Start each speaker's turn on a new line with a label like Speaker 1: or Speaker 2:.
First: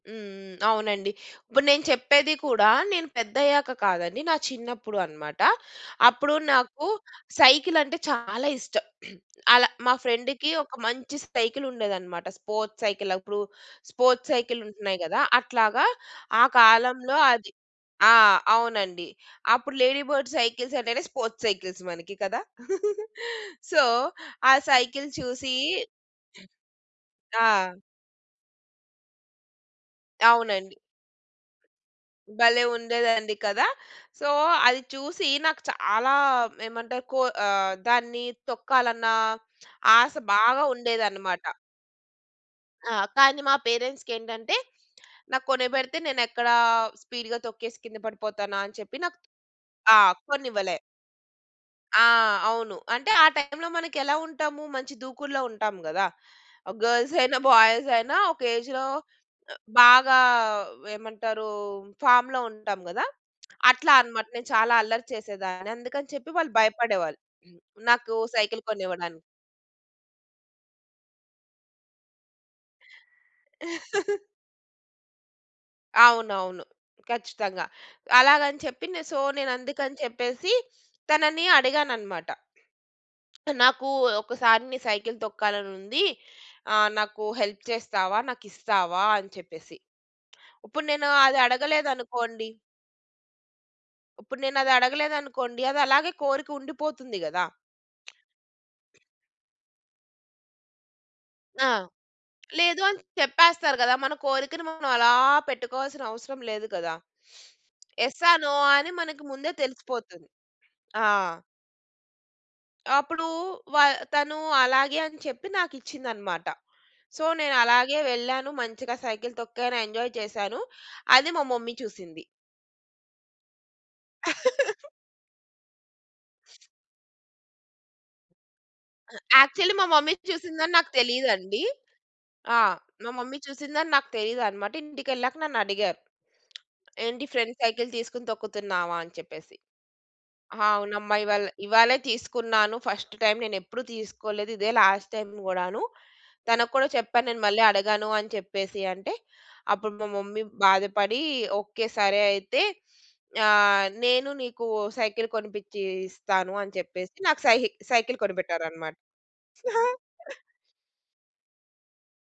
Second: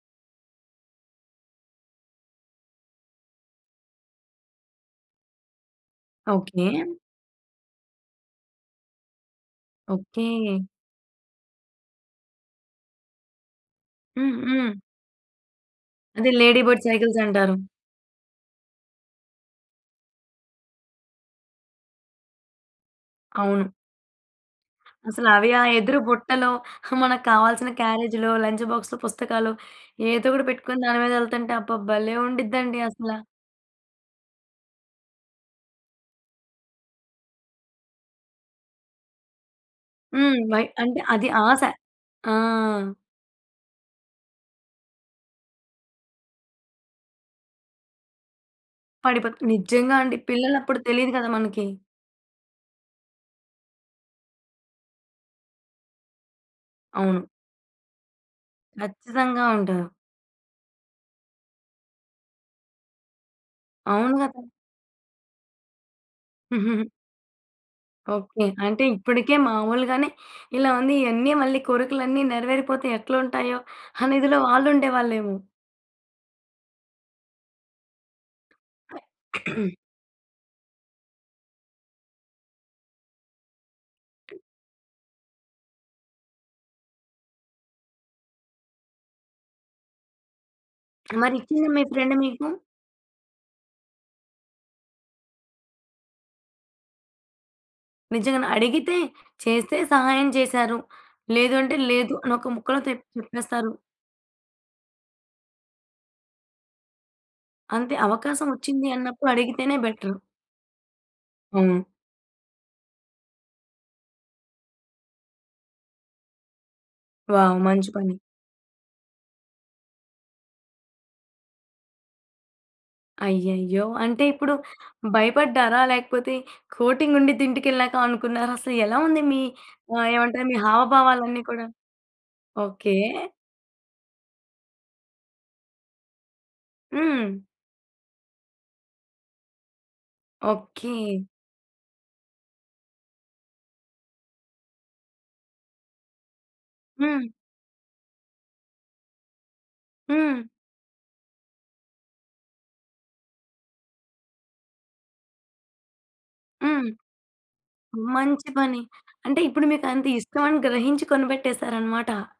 Speaker 1: హ్మ్. హ్మ్. అవునండి. ఇప్పుడు నేను చెప్పేది కూడా నేను పెద్దయ్యాక కాదండి నా చిన్నప్పుడు అన్నమాట. అప్పుడు
Speaker 2: ఓకే.
Speaker 1: నాకు సైకిలంటే చాలా ఇష్టం. అలా మా ఫ్రెండుకి
Speaker 2: ఓకే.
Speaker 1: ఒక మంచి సైకిలుండేదన్నమాట. Sports cycle. అప్పుడు స్పోర్ట్స్
Speaker 2: హ్మ్.
Speaker 1: Cycle
Speaker 2: hmm.
Speaker 1: ఉంటున్నాయి గదా! అట్లాగా
Speaker 2: అది
Speaker 1: ఆ
Speaker 2: లేడీ బర్డ్
Speaker 1: కాలంలో
Speaker 2: సైకిల్స్
Speaker 1: అది
Speaker 2: అంటారు.
Speaker 1: ఆ! అవునండి. అప్పుడు లేడీ బర్డ్ సైకిల్స్ అంటేనే స్పోర్ట్స్ సైకిల్స్ మనకి కదా!
Speaker 2: అవును.
Speaker 1: సో ఆ సైకిల్
Speaker 2: అసల అవి
Speaker 1: చూసి
Speaker 2: ఆ ఎదురు బుట్టలో, మనకు
Speaker 1: ఆ!
Speaker 2: కావాల్సిన క్యారేజ్‌లో, లంచ్ బాక్స్‌లో, పుస్తకాలో ఏదోకటి
Speaker 1: అవునండి.
Speaker 2: పెట్టుకొని దాని మీదెళ్తుంటే అబ్బా! భలే
Speaker 1: భలే
Speaker 2: ఉండిద్దండి అసల.
Speaker 1: ఉండేదండి కదా! సో, అది చూసి నాకు చాలా ఏమంటారు కో ఆహ్, దాన్ని తొక్కాలన్నా ఆశ
Speaker 2: హ్మ్. బై
Speaker 1: బాగా
Speaker 2: అంటే అది
Speaker 1: ఉండేదన్నమాట.
Speaker 2: ఆశ. ఆ!
Speaker 1: ఆ! కానీ మా పేరెంట్సుకేంటంటే నాకు కొనిపెడితే నేనెక్కడ స్పీడ్‌‌గా తొక్కేసి కింద పడిపోతానా. అని చెప్పి నాకు
Speaker 2: పడిపో నిజంగా
Speaker 1: ఆ!
Speaker 2: అండి. పిల్లలు
Speaker 1: కొనివ్వలే.
Speaker 2: అప్పుడు తెలియదు గదా! మనకి.
Speaker 1: ఆ! అవును. అంటే ఆ టైంలో మనకెలా ఉంటాము? మంచి దూకుడులో ఉంటాము గదా! గర్ల్స్
Speaker 2: అవును.
Speaker 1: అయినా, బాయ్స్ అయినా ఒక ఏజ్‌లో
Speaker 2: ఖచ్చితంగా ఉంటారు.
Speaker 1: బాగా ఏమంటారు ఫార్మ్‌లో ఉంటాం గదా! అట్లా
Speaker 2: అవును
Speaker 1: అన్నమాట.
Speaker 2: గదా!
Speaker 1: నేను చాలా అల్లరి చేసేదాన్ని. అందుకని చెప్పి వాళ్ళు భయపడేవాళ్ళు. నాకు
Speaker 2: ఓకే.
Speaker 1: సైకిల్
Speaker 2: అంటే
Speaker 1: కొనివ్వడానికి.
Speaker 2: ఇప్పడికే మాములుగానే ఇలా ఉంది. ఇయన్నీ మళ్ళీ కోరికలన్నీ నెరవేరిపోతే ఎట్లుంటాయో అనేదిలో వాళ్ళు ఉండేవాళ్ళేమో!
Speaker 1: అవునవును. ఖచ్చితంగా. అలాగని చెప్పి నె సో, నేను అందుకని చెప్పేసి తనని అడిగానన్నమాట. నాకు ఒ ఒకసారి నీ సైకిలు తొక్కాలనుంది. ఆహ్, నాకు హెల్ప్ చేస్తావా? నాకిస్తావా? అని చెప్పేసి. ఉప్పుడు నేను
Speaker 2: మరిచ్చిందా మీ ఫ్రెండ్
Speaker 1: అదడగలేదనుకోండి...
Speaker 2: మీకు?
Speaker 1: ఉప్పుడు నేనదడగలేదనుకోండి, అది అలాగే కోరికుండిపోతుంది గదా!
Speaker 2: నిజంగానే అడిగితే చేస్తే సహాయం చేసారు. లేదు
Speaker 1: ఆ!
Speaker 2: అంటే లేదు అని ఒక ముక్కలో
Speaker 1: లేదు అని
Speaker 2: తేప్ చెప్పేస్తారు.
Speaker 1: చెప్పేస్తారు గదా! మన కోరికని మనం అలా పెట్టుకోవాల్సిన అవసరం లేదు కదా!
Speaker 2: అంతే.
Speaker 1: ఎస్ ఆ?
Speaker 2: అవకాశం
Speaker 1: నో ఆ?
Speaker 2: ఒచ్చింది
Speaker 1: అని మనకు
Speaker 2: అన్నప్పుడు
Speaker 1: ముందే
Speaker 2: అడిగితేనే బెటరు.
Speaker 1: తెలిసిపోతది. ఆ!
Speaker 2: అవును.
Speaker 1: అప్పుడు వ తను అలాగే అని చెప్పి నాకిచ్చిందన్నమాట. సో, నేను
Speaker 2: వావ్! మంచి
Speaker 1: అలాగే
Speaker 2: పని.
Speaker 1: వెళ్ళాను, మంచిగా సైకిలు తొక్కాను, ఎంజాయ్ చేశాను, అది మా మమ్మీ చూసింది.
Speaker 2: అయ్యయ్యో! అంటే ఇప్పుడు భయపడ్డారా? లేకపోతే కోటింగ్ ఉండిద్ది ఇంటికెళ్ళాక అనుకున్నారా? అసలెలా
Speaker 1: ఆ!
Speaker 2: ఉంది మీ
Speaker 1: యాక్చువల్లీ మా
Speaker 2: ఆహ్,
Speaker 1: మమ్మీ
Speaker 2: ఏమంటారు మీ
Speaker 1: చూసిందని నాకు
Speaker 2: హావభావాలన్నీ
Speaker 1: తెలీదండి.
Speaker 2: కూడా?
Speaker 1: ఆ!
Speaker 2: ఓకే.
Speaker 1: మా మమ్మీ చూసిందని నాకు తెలీదన్నమాట. ఇంటికెళ్ళాక నన్నడిగారు. "ఏంటి
Speaker 2: హ్మ్.
Speaker 1: ఫ్రెండ్ సైకిల్ తీసుకొని తొక్కుతున్నావా?" అని చెప్పేసి. ఆ! అవునమ్మా
Speaker 2: ఓకే.
Speaker 1: ఇవాళ ఇవ్వాళే తీసుకున్నాను. ఫస్ట్ టైమ్ నేనెప్పుడూ తీసుకోలేదు. ఇదే లాస్ట్ టైమ్ గూడాను. తనకు కూడా చెప్పాను
Speaker 2: హ్మ్.
Speaker 1: నేను మళ్ళీ అడగను అని చెప్పేసి అంటే, అప్పుడు మా
Speaker 2: హ్మ్.
Speaker 1: మమ్మీ బాధపడి "ఓకే. సరే అయితే ఆహ్, నేను నీకు ఓ సైకిలు కొనిపిచ్చి ఇస్తాను." అని
Speaker 2: హ్మ్.
Speaker 1: చెప్పేసి నాకు సైహి సైకిలు
Speaker 2: మంచి పని.
Speaker 1: కొనిపెట్టారన్నమాట.
Speaker 2: అంటే ఇప్పుడు మీకంత ఇష్టమని గ్రహించి కొనిపెట్టేసారన్నమాట.